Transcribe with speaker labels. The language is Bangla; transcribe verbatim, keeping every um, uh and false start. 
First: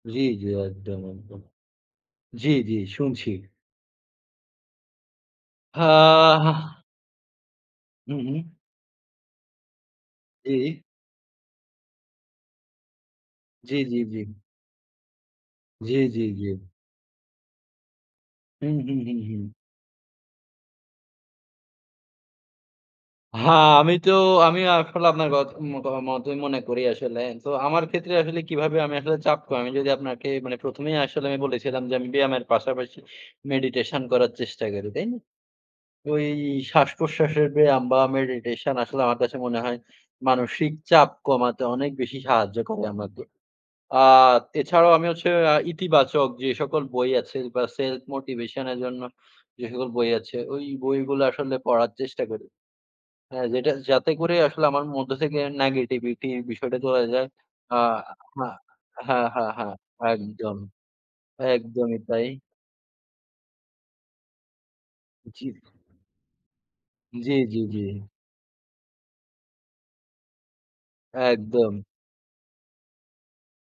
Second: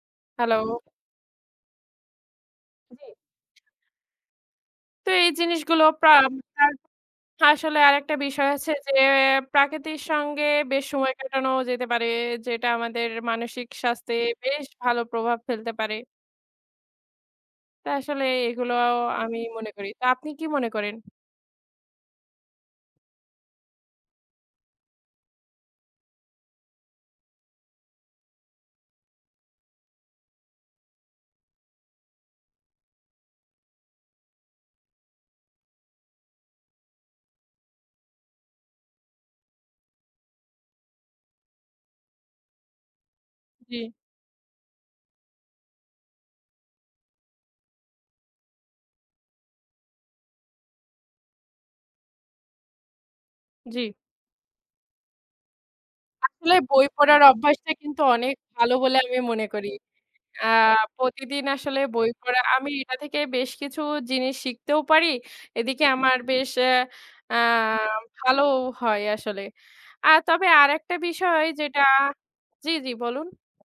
Speaker 1: জ্বী, জ্বী।
Speaker 2: হ্যালো।
Speaker 1: অ একদম, একদম। জ্বী, জ্বী
Speaker 2: জ্বী।
Speaker 1: শুনছি।
Speaker 2: তো, এই জিনিসগুলো।
Speaker 1: হা
Speaker 2: [unintelligible]
Speaker 1: হাহ
Speaker 2: আসলে আরেকটা
Speaker 1: উম
Speaker 2: বিষয়
Speaker 1: উম
Speaker 2: হচ্ছে যে, প্রাকৃতির সঙ্গে
Speaker 1: ইহ।
Speaker 2: বেশ সময় কাটানো যেতে পারে, যেটা আমাদের মানসিক
Speaker 1: জ্বী, জ্বী,
Speaker 2: স্বাস্থ্যে,
Speaker 1: জ্বী।
Speaker 2: বেশ ভালো প্রভাব ফেলতে পারে।
Speaker 1: জ্বী, জ্বী, জ্বী।
Speaker 2: তো আসলে, এগুলো
Speaker 1: উম উম উম
Speaker 2: আমি
Speaker 1: হুম।
Speaker 2: মনে করি। তো আপনি কি মনে করেন?
Speaker 1: হা আমি তো আমি আসলে আপনার কথ মোকা মতই মনে করি আসলে। তো, আমার ক্ষেত্রে আসলে কিভাবে আমি আসলে চাপ কমাই, যদি আপনাকে মানে প্রথমেই আসলে আমি বলেছিলাম যে, আমি ব্যায়ামের পাশাপাশি meditation করার চেষ্টা করি, তাই না? ওই শ্বাসপ্রশ্বাসের ব্যায়াম বা meditation আসলে আমার কাছে মনে হয়, মানসিক চাপ কমাতে অনেক বেশি সাহায্য করে আমাকে।
Speaker 2: জ্বী।
Speaker 1: আ এছাড়াও আমি হচ্ছে এ ইতিবাচক যে সকল বই আছে বা Self motivation এর জন্য যে সকল বই আছে, ওই বইগুলো আসলে পড়ার চেষ্টা করি। হ্যাঁ, যেটা
Speaker 2: জ্বী।
Speaker 1: যাতে করে, আসলে আমার মধ্য থেকে নেগেটিভিটি
Speaker 2: আসলে,
Speaker 1: বিষয়টা
Speaker 2: বই
Speaker 1: চলে
Speaker 2: পড়ার
Speaker 1: যায়।
Speaker 2: অভ্যাসটা কিন্তু অনেক
Speaker 1: আহা
Speaker 2: ভালো বলে আমি
Speaker 1: হা, হা,
Speaker 2: মনে করি।
Speaker 1: হা।
Speaker 2: আ
Speaker 1: একদম,
Speaker 2: প্রতিদিন আসলে
Speaker 1: একদমই
Speaker 2: বই
Speaker 1: তাই।
Speaker 2: পড়া আমি এটা থেকে বেশ কিছু জিনিস শিখতেও পারি,
Speaker 1: জীব
Speaker 2: এদিকে আমার বেশ
Speaker 1: জ্বী,
Speaker 2: আ
Speaker 1: জ্বী, জ্বী।
Speaker 2: ভালোও হয় আসলে। আর তবে আরেকটা বিষয় যেটা
Speaker 1: একদম।
Speaker 2: জ্বী, জ্বী, বলুন।